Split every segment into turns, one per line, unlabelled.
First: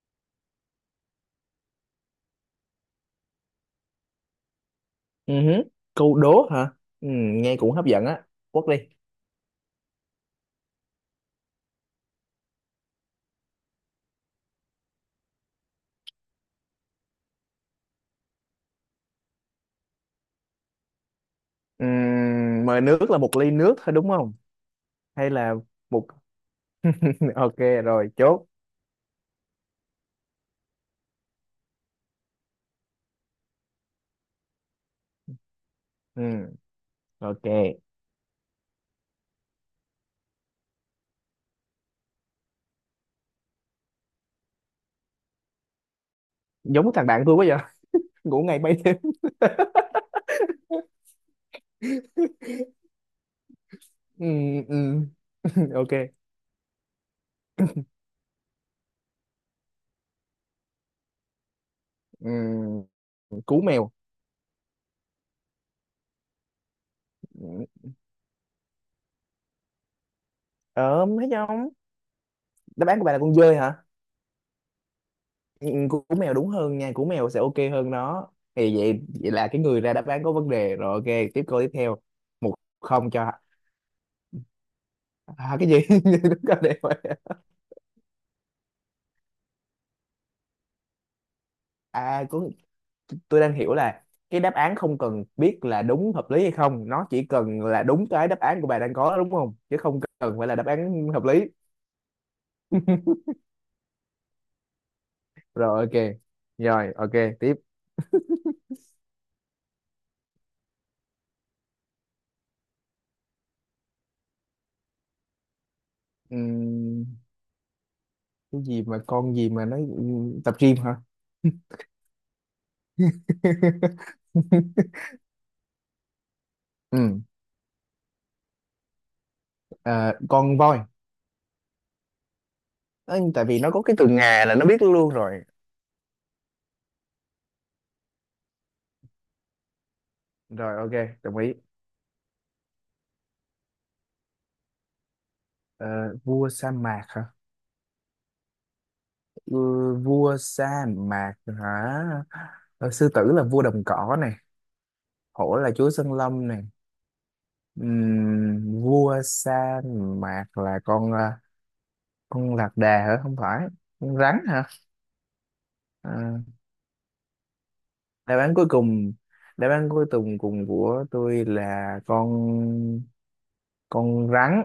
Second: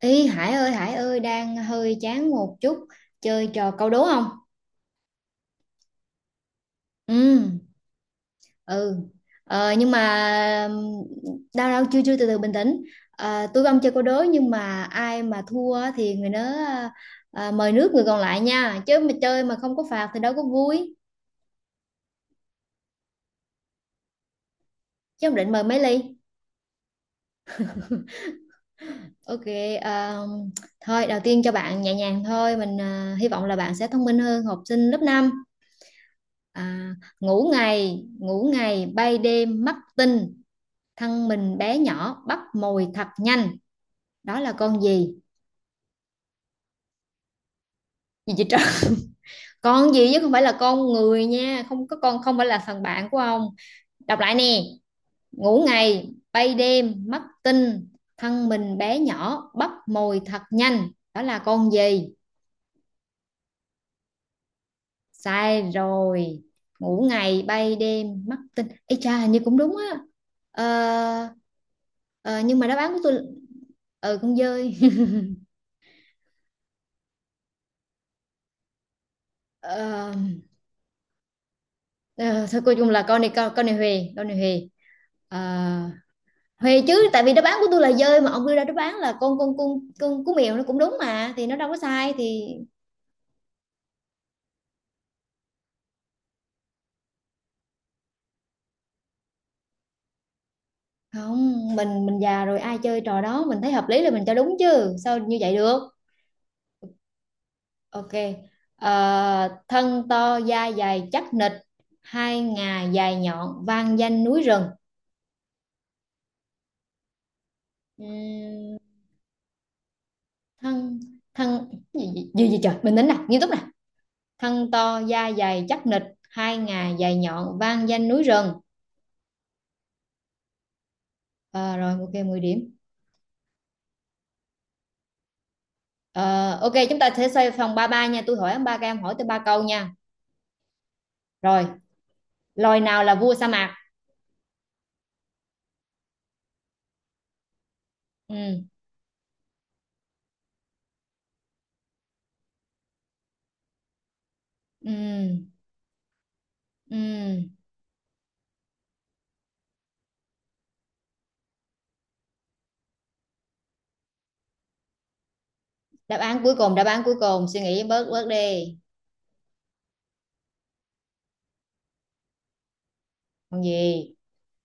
Ý Hải ơi đang hơi chán một chút, chơi trò câu đố không?
Ừ hứ. Câu đố hả? Ừ,
Ừ
nghe cũng hấp dẫn á. Quất đi.
ừ nhưng mà đau đau chưa chưa từ từ bình tĩnh. Tôi không chơi câu đố nhưng mà ai mà thua á thì người đó mời nước người còn lại nha, chứ mà chơi mà không có phạt thì đâu có vui,
Mời nước là một ly nước thôi đúng không?
chứ
Hay
không định
là
mời mấy
một...
ly.
ok rồi, chốt.
Ok. ờ, Thôi đầu tiên cho bạn nhẹ nhàng thôi, mình hy vọng là bạn sẽ thông minh hơn học sinh lớp 5.
Ừ, ok.
Ngủ ngày ngủ ngày bay đêm mắt tinh, thân mình bé nhỏ bắp mồi thập nhanh, đó là con gì?
Giống thằng bạn tôi quá vậy.
Gì
Ngủ
vậy
ngày
trời
bay đêm.
con gì chứ không phải là con người nha, không có con, không phải là thằng bạn của ông. Đọc
Ừ,
lại nè:
ừ,
ngủ
ok.
ngày bay đêm mất tinh, thân mình bé nhỏ bắp mồi thật nhanh, đó là con gì?
Ừ, cú mèo.
Sai rồi. Ngủ ngày
Ừ.
bay đêm mất tinh. Ê cha hình như cũng đúng á.
Ờ, Thấy
Ờ,
không?
ờ, nhưng mà đáp
Đáp
án
án
của
của bạn là
tôi
con dơi hả?
ừ con dơi
Ừ, cú cú mèo đúng hơn nha. Cú mèo sẽ ok hơn nó. Thì vậy, vậy là cái người ra đáp
Ờ,
án có vấn đề. Rồi, ok, tiếp câu tiếp theo.
ờ,
Một,
thôi cuối cùng là
không
con này
cho.
con này Huề con này Huề. Ờ,
Cái gì? Đúng rồi, đẹp
Huề
rồi.
chứ tại vì đáp án của tôi là dơi mà ông đưa ra đáp án là con cú mèo nó cũng đúng mà, thì nó đâu có sai
À cũng
thì
Tôi đang hiểu là cái đáp án không cần biết là đúng hợp lý hay không, nó chỉ cần là đúng. Cái đáp án của bà đang có đúng không, chứ không cần phải là đáp án hợp lý.
không, mình mình già rồi ai chơi trò đó, mình thấy hợp lý là mình cho đúng chứ sao như vậy
Rồi,
được.
ok. Rồi, ok, tiếp.
Ok. Ờ, thân to da dày chắc nịch, hai ngà dài nhọn vang danh núi rừng.
Ừm, cái
Ừm,
gì mà con gì mà nó tập gym hả?
thân thân gì, gì, gì, gì trời, mình tính nè nghiêm túc nè. Thân to da dày chắc nịch, hai ngà dài
ừ
nhọn vang danh núi rừng.
con voi.
Ờ, rồi ok 10 điểm.
Ờ, Tại vì nó có cái từ ngà là nó biết luôn rồi.
Ờ, ok chúng ta sẽ xoay phòng vòng ba nha, tôi hỏi ba cái em hỏi tới ba câu nha.
Rồi, ok, đồng ý.
Rồi, loài nào là vua sa mạc?
Ờ, Vua sa mạc hả?
Ừ,
Ừ, vua sa mạc hả? Sư tử là vua đồng cỏ này,
ừ,
hổ là chúa sân lâm này.
ừ.
Vua sa mạc là con lạc đà hả? Không phải. Con rắn hả?
Đáp
à,
án cuối cùng, đáp án cuối cùng, suy nghĩ bớt bớt
đáp án cuối
đi.
cùng, đáp án cuối cùng cùng của tôi là con
Còn gì?
con rắn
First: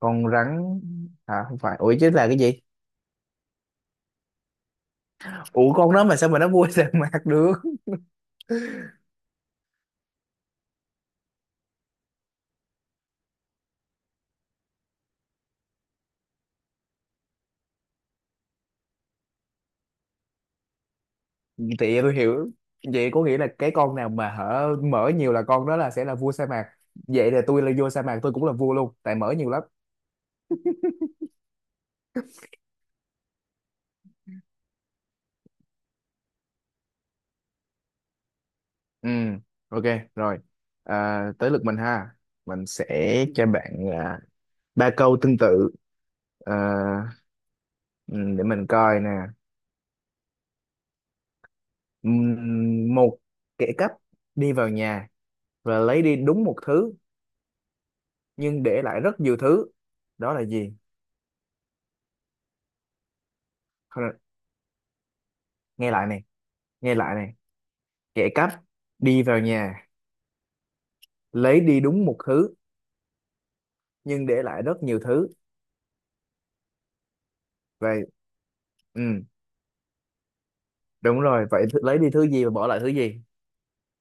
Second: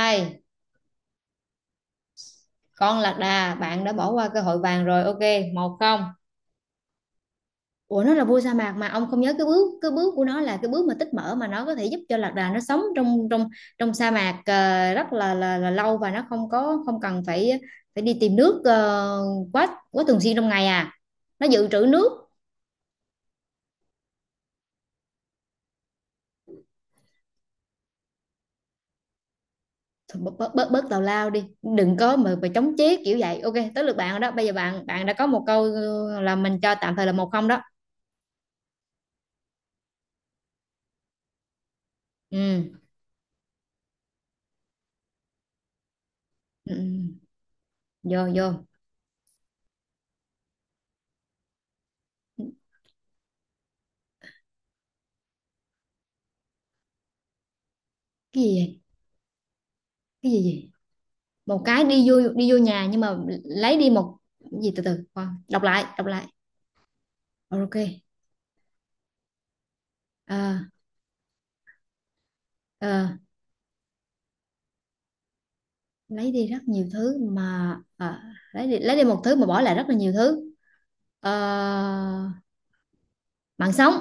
Con rắn. Không phải, ủa chứ là cái gì?
Con lạc đà, bạn đã bỏ qua cơ hội vàng rồi. Ok,
Ủa
một
con đó
không.
mà sao mà nó vua sa mạc được?
Ủa nó là vua sa mạc mà ông không nhớ, cái bước của nó là cái bước mà tích mỡ, mà nó có thể giúp cho lạc đà nó sống trong trong trong sa mạc ờ, rất là lâu, và nó không có không cần phải phải đi tìm nước ờ, quá quá thường xuyên trong ngày à, nó dự trữ
Thì
nước.
tôi hiểu, vậy có nghĩa là cái con nào mà hở mở nhiều là con đó là sẽ là vua sa mạc. Vậy là tôi là vua sa mạc, tôi cũng là vua luôn tại mở nhiều lắm.
Thôi bớt bớt bớt, bớt tào lao đi, đừng có mà chống chế kiểu vậy. Ok tới lượt bạn rồi đó, bây giờ bạn bạn đã có một câu ờ, là mình cho tạm thời là một không đó.
Ừ, ok, rồi. À, tới lượt mình ha. Mình
Ừ,
sẽ cho bạn ba câu tương tự. À,
ừ. Ừ. Vô
ừ, để
vô.
mình coi nè. Một kẻ cắp đi vào nhà và lấy đi đúng một thứ
Cái gì
nhưng
vậy?
để lại rất nhiều thứ.
Cái
Đó là
gì vậy?
gì?
Một cái đi vô nhà nhưng mà lấy đi
Thôi.
một cái gì? Từ từ khoan, đọc lại
Nghe
đọc
lại này,
lại.
nghe lại này.
Rồi, ok.
Kẻ cắp đi vào nhà,
Ờ,
lấy đi đúng một thứ
ờ,
nhưng để lại rất nhiều thứ.
lấy đi rất nhiều thứ mà
Vậy.
ờ, lấy đi
Ừ,
một thứ mà bỏ lại rất là nhiều thứ.
đúng
Ờ,
rồi, vậy lấy đi thứ gì và bỏ lại thứ gì?
mạng sống.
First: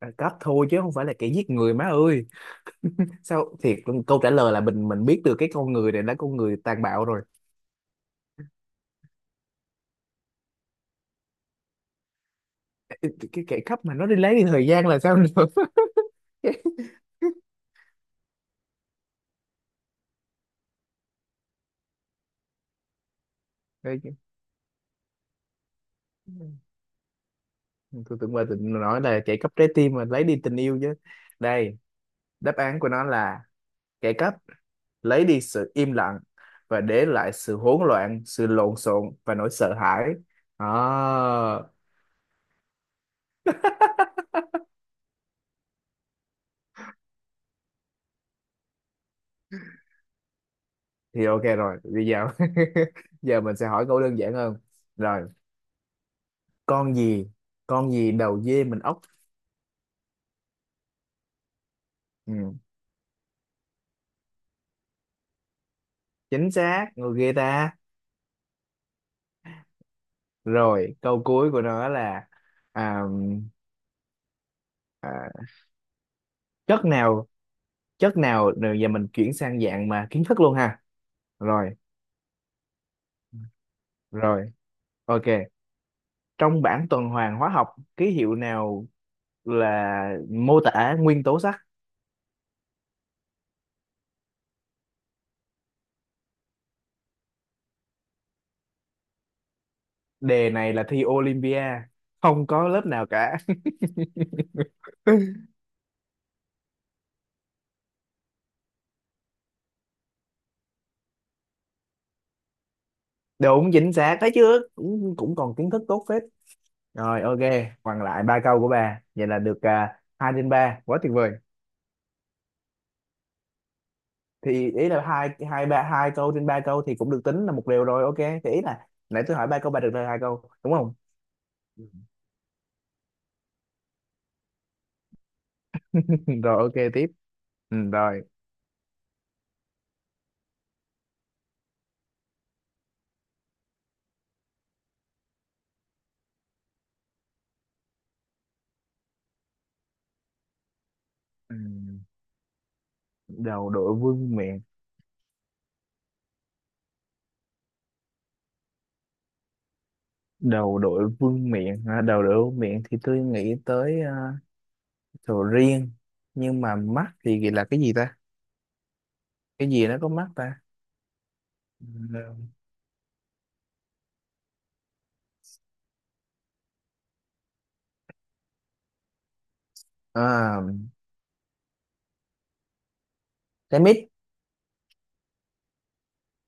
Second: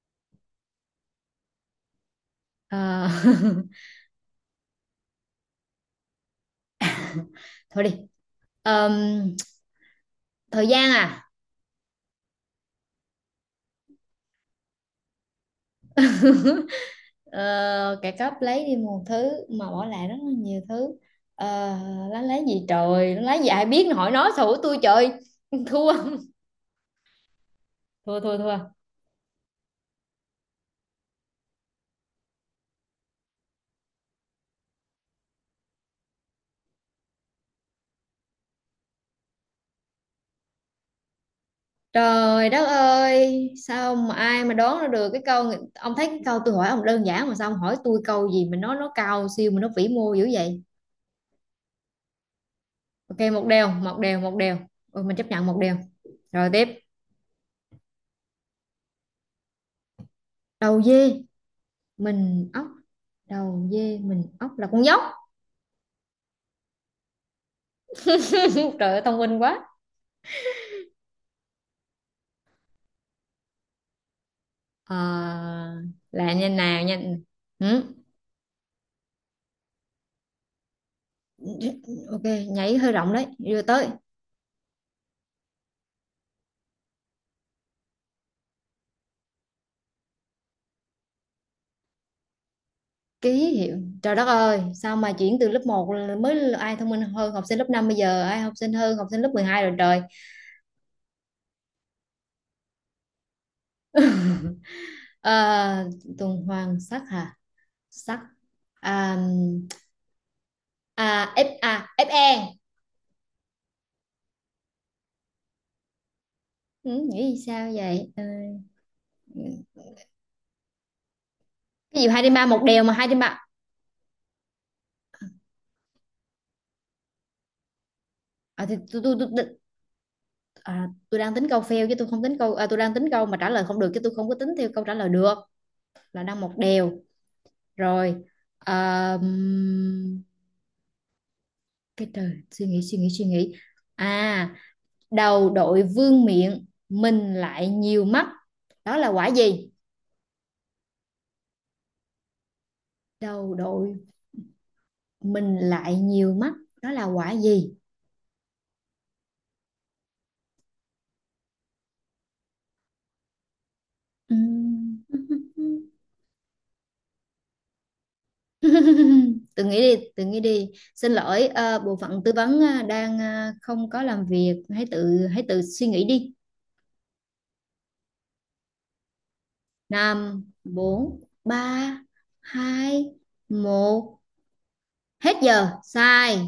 À, cắp thôi chứ không phải là kẻ giết người má ơi.
Ờ,
Sao thiệt, câu trả lời là mình biết được cái con người này là con người tàn bạo rồi.
thôi đi. Ờm, thời gian à.
Cái kẻ cắp mà nó đi lấy đi thời gian là sao nữa?
Ờ, kẻ cắp lấy đi một thứ mà bỏ lại rất là nhiều thứ. Ờ, nó lấy gì trời, nó lấy gì, ai biết, nó
Đây,
hỏi nó xù tôi trời thua
tôi
thua
tưởng
thua
bà định
thua.
nói là kẻ cắp trái tim mà lấy đi tình yêu chứ. Đây, đáp án của nó là kẻ cắp lấy đi sự im lặng và để lại sự hỗn loạn, sự lộn xộn và nỗi sợ hãi. Đó.
Trời đất ơi, sao mà ai mà đoán ra được cái câu? Ông thấy cái câu tôi hỏi ông đơn giản mà sao ông hỏi tôi câu gì mà nó cao siêu mà nó vĩ mô dữ vậy.
Thì ok rồi, bây giờ
Ok
giờ
một
mình sẽ
đều,
hỏi
một
câu đơn
đều,
giản
một đều.
hơn.
Ừ, mình chấp
Rồi,
nhận một đều. Rồi tiếp.
con gì? Con gì đầu dê mình ốc?
Đầu dê mình
Ừ,
ốc, đầu dê mình ốc là con dốc.
chính xác, người ghê ta.
Trời ơi thông minh quá.
Rồi, câu cuối của nó là à,
Ờ,
à,
là như nào
chất
nha.
nào,
Ừ.
chất nào. Rồi giờ mình chuyển sang dạng mà kiến thức luôn ha. Rồi,
Ok, nhảy hơi rộng đấy. Đưa tới.
rồi, ok. Trong bảng tuần hoàn hóa học, ký hiệu nào là mô tả nguyên tố sắt?
Ký hiệu, trời đất ơi sao mà chuyển từ lớp một là mới là ai thông minh hơn học sinh lớp 5 bây giờ ai học sinh hơn học sinh lớp 12 rồi trời.
Đề này là thi Olympia, không có lớp nào cả.
À, tuần hoàn sắc hả, sắc, à, à, F, à, Fe.
Đúng, chính xác, thấy chưa, cũng còn kiến thức tốt phết.
Ừ,
Rồi,
nghĩ
ok,
sao
còn
vậy? Ờ,
lại ba câu của bà vậy là được, hai trên ba quá tuyệt vời.
cái gì hai trên ba, một đều mà hai trên ba.
Thì ý là hai hai ba hai câu trên ba câu thì cũng được tính là một điều. Rồi, ok. Thì ý
À, thì
là
tôi tôi
nãy
tôi
tôi hỏi
tôi-
ba câu, bà được lời hai câu đúng
à,
không?
tôi đang tính câu fail chứ tôi không tính câu, à, tôi đang tính câu mà trả lời không được chứ tôi không có tính theo câu trả lời được, là đang một
Rồi, ok,
đều.
tiếp. Ừ,
Rồi.
rồi.
Ờ, cái trời suy nghĩ suy nghĩ suy nghĩ. À, đầu đội vương miện mình lại nhiều mắt, đó là quả gì?
ừ,
Đầu
Đầu đội
đội
vương miện.
mình lại nhiều mắt, đó là quả gì?
Đầu đội vương miện hả? Đầu đội vương miện thì tôi nghĩ tới
Ừm.
sầu riêng. Nhưng mà mắt thì là cái gì ta?
Tự
Cái
nghĩ
gì nó
đi
có
tự
mắt
nghĩ
ta?
đi, xin lỗi ờ, bộ phận tư vấn ờ, đang ờ, không có làm việc, hãy tự suy nghĩ đi. Năm,
à,
bốn, ba, hai,
cái mít.
một. Hết giờ sai.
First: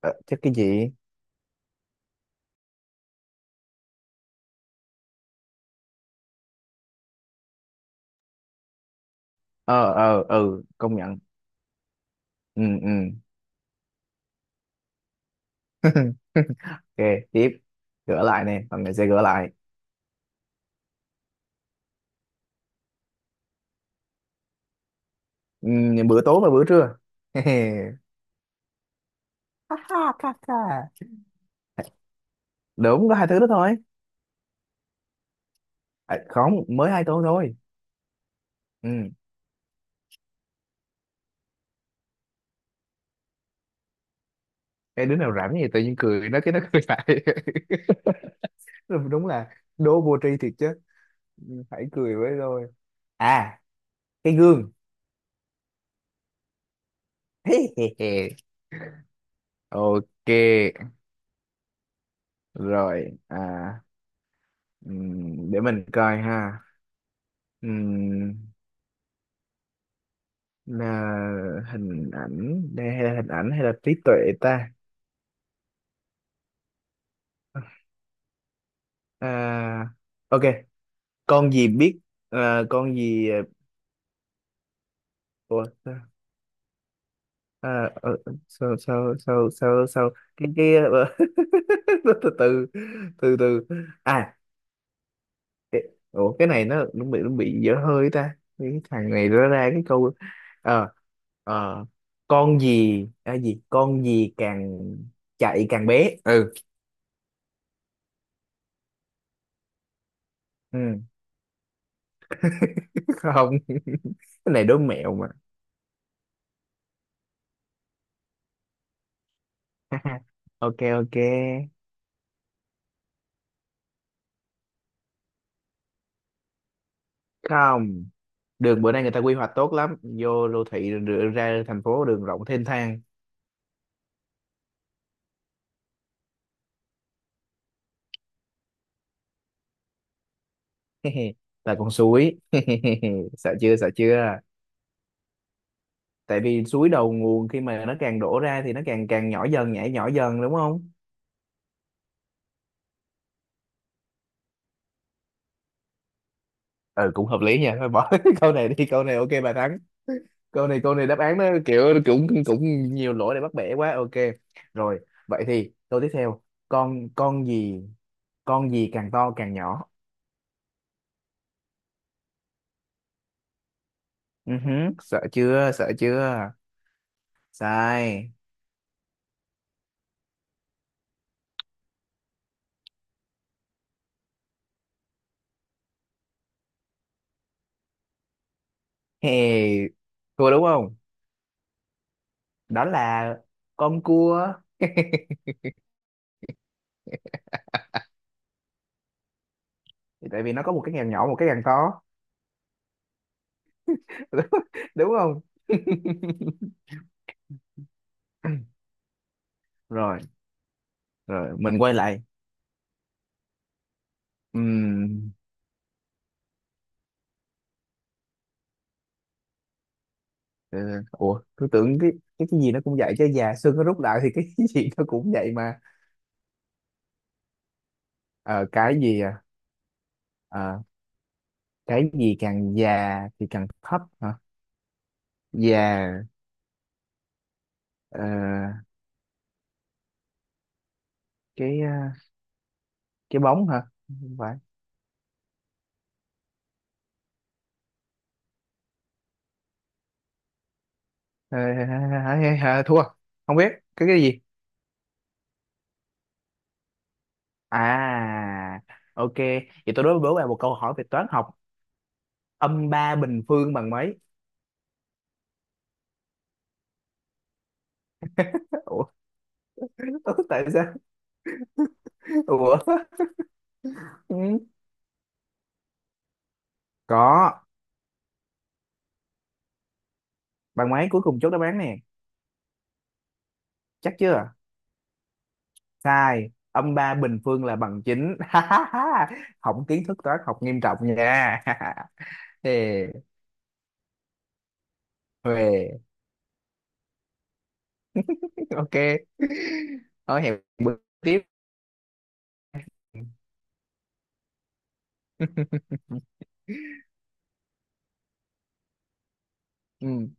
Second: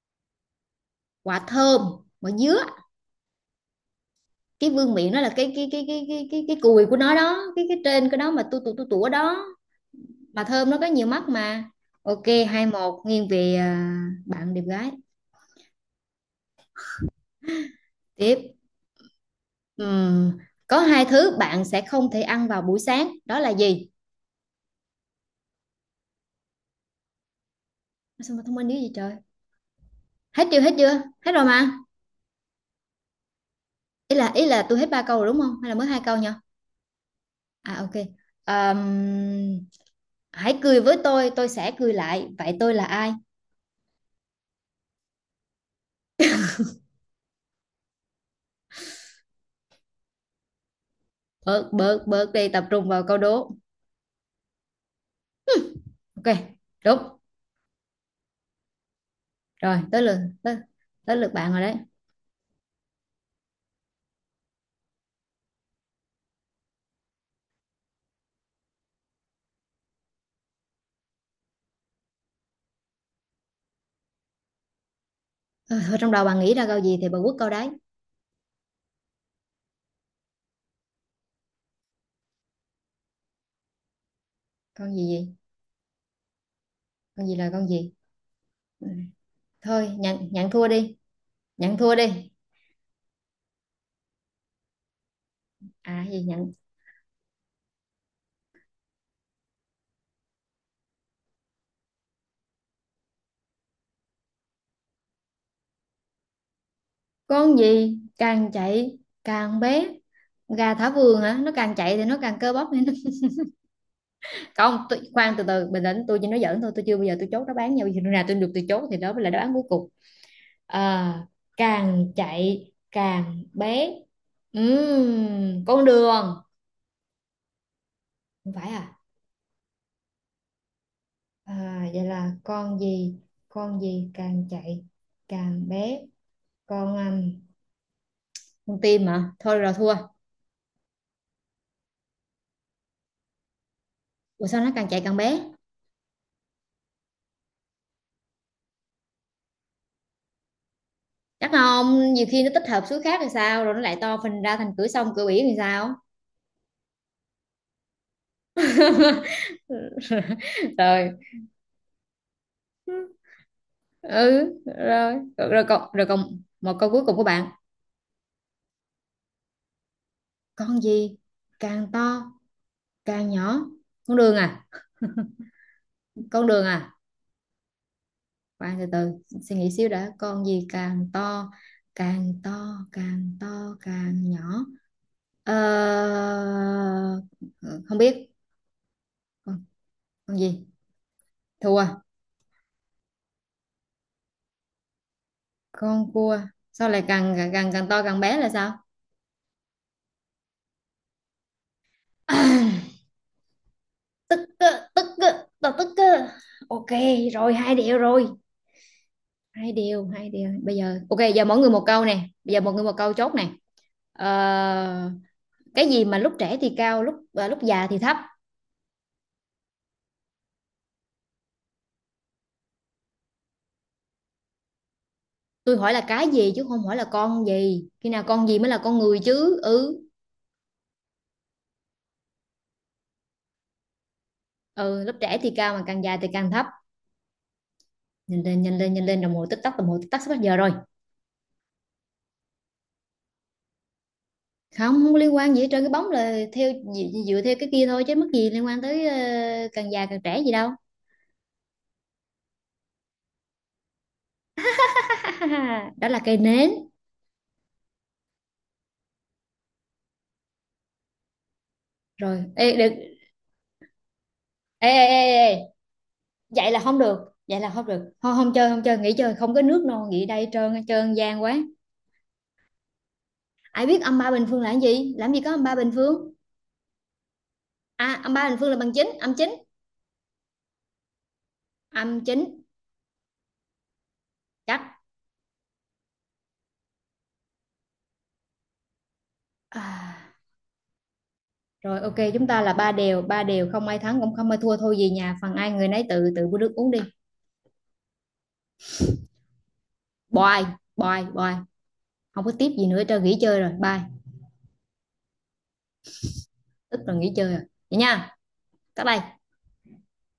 Ờ, chắc cái gì?
Quả thơm, quả dứa. Cái vương miện nó là cái cùi của nó đó, cái trên cái đó mà tu tu tu tủa đó.
Ờ
Mà
ừ,
thơm nó có
công
nhiều
nhận.
mắt mà. Ok,
Ừ,
hai
ừ.
một nghiêng về, à, bạn đẹp gái.
Ok, tiếp. Gỡ
Tiếp.
lại nè, phần này sẽ gỡ lại.
Ừm, có hai thứ bạn sẽ không thể ăn vào buổi sáng, đó là gì?
ừ, Bữa tối và bữa trưa.
Sao mà thông minh dữ gì trời.
Ha ha, ha,
Hết chưa hết chưa
ha.
hết rồi mà.
Đúng, có hai thứ đó thôi.
Ý là ý là tôi hết ba câu rồi đúng không, hay là mới hai câu nhỉ?
Không, mới hai tuần thôi.
À ok.
Ừ.
Ờm, hãy cười với tôi sẽ cười lại, vậy tôi là ai?
Cái đứa nào rảnh gì tự nhiên cười nó cái nó cười lại. Đúng là đố vô tri thiệt chứ. Ừ,
Bớt
hãy
bớt
cười
bớt
với
đi, tập
tôi.
trung vào câu đố.
à cái gương.
Ok, đúng rồi. Tới lượt
Ok,
tới, tới lượt bạn rồi đấy.
rồi. Để mình coi ha. Ừm, là hình ảnh hay là trí tuệ ta?
Ờ, thôi trong đầu bạn nghĩ ra câu gì thì bà quất câu đấy.
à ok, con gì biết? à, con gì à,
Con gì gì,
Ủa,
con gì là con
à,
gì.
ờ, sao
Ừ.
sao sao sao
Thôi
sao
nhận nhận thua
cái
đi, nhận thua đi.
từ từ. Từ từ. à
À gì
Ủa cái
nhận?
này nó bị dở hơi ta, cái thằng này nó ra cái câu. ờ ờ con gì càng chạy càng bé. Ừ,
Con gì càng chạy càng bé, gà thả
ừ.
vườn hả, nó càng chạy thì nó càng cơ bắp nên nó...
Không, cái này
Không
đố
tôi,
mẹo mà.
khoan từ từ bình tĩnh, tôi chỉ nói giỡn thôi, tôi chưa bao giờ tôi chốt đáp án nhau, khi nào tôi được tôi chốt thì đó mới là đáp án cuối cùng.
Ok,
À,
ok.
càng chạy càng bé. Con đường.
Không,
Không phải
đường bữa
à?
nay người ta quy hoạch tốt lắm, vô đô thị rồi đưa ra
À,
thành
vậy
phố, đường
là
rộng thênh
con
thang.
gì? Con gì càng chạy càng bé? Con con tim mà, thôi rồi thua.
Là con suối. Sợ chưa, sợ chưa.
Ủa sao nó càng chạy càng bé?
Tại vì suối đầu nguồn, khi mà nó càng đổ ra thì nó càng càng nhỏ dần, nhảy nhỏ dần đúng không?
Chắc không, nhiều khi nó tích hợp số khác thì sao, rồi nó lại to phình ra thành cửa sông cửa biển thì sao.
Ừ, cũng hợp lý nha, thôi bỏ cái câu này đi, câu này ok bà thắng. Câu này
Rồi.
đáp án nó kiểu cũng cũng nhiều lỗi để bắt bẻ quá, ok.
Ừ.
Rồi,
Rồi
vậy
rồi,
thì câu
rồi
tiếp
còn
theo.
một câu cuối
con
cùng của bạn.
con gì con gì càng to càng nhỏ?
Con gì càng to càng nhỏ? Con đường
Ừ
à?
hứ, sợ chưa, sợ
Con
chưa.
đường à?
Sai.
Khoan từ từ, suy nghĩ xíu đã. Con gì càng to, càng to càng nhỏ? Ờ... Ừ, không biết. con,
Hey,
con
thua đúng
gì?
không?
Thua.
Đó là con cua.
Con cua. Sao lại càng càng càng càng to càng bé là sao?
Tại vì nó có một cái càng nhỏ, một cái càng to.
Tức cơ, tức
Đúng không?
cơ, tao tức cơ. Ok, rồi hai điều rồi. Hai điều
Rồi,
hai điều bây giờ ok, giờ
rồi,
mỗi người
mình
một
quay
câu nè,
lại.
bây giờ mỗi người một câu chốt nè. Ờ...
Ừm,
Cái gì mà lúc trẻ thì cao, lúc à, lúc già thì thấp?
Ờ, ủa tôi tưởng cái gì nó cũng vậy, chứ già xương nó rút lại thì cái gì nó cũng vậy
Tôi
mà.
hỏi là cái gì chứ không hỏi là con gì, khi nào con gì
Ờ,
mới là con
cái
người
gì
chứ. Ừ.
Ờ, cái gì càng già thì càng thấp hả?
Ừ, lớp trẻ thì cao mà càng già
Già.
thì càng thấp.
ờ,
Nhìn lên nhìn lên nhìn lên, đồng hồ tích tắc, đồng hồ tích tắc sắp hết giờ rồi.
cái ờ, cái bóng hả? Không phải.
Không, không có liên quan gì hết trơn, cái bóng là theo dựa, dựa theo cái kia thôi chứ mất gì liên quan tới ờ, càng già càng trẻ gì đâu.
Ờ, Hả, hả, hả, thua, không biết cái gì.
Đó là cây nến.
à ok, vậy tôi đối với bạn một câu hỏi về toán học.
Rồi ê,
Âm
được.
ba bình phương bằng mấy?
Ê, ê, ê, ê. Vậy là không được, vậy là không được, không không chơi, không chơi
Ủa,
nghỉ chơi, không có nước non, nghỉ đây,
tại
hết
sao?
trơn gian quá.
Ủa.
Ai biết âm ba
Ừ,
bình phương là cái gì, làm gì có (-3)²?
có.
À (-3)² là bằng chín, âm chín,
Bằng mấy cuối cùng, chốt đáp án nè.
âm chính.
Chắc chưa?
Chắc.
Sai, âm ba bình phương là bằng chín. Hỏng kiến
À,
thức toán học nghiêm trọng nha.
rồi ok, chúng ta là ba
Ê,
đều ba đều, không ai thắng cũng không ai thua, thôi về nhà phần ai người
huề,
nấy tự tự của đức uống đi.
ok, nói hẹn
Bye
bữa
bye
tiếp.
bye. Không có tiếp gì nữa, cho nghỉ chơi rồi. Bye. Tức là nghỉ chơi rồi vậy nha, tắt đây.
Ừ.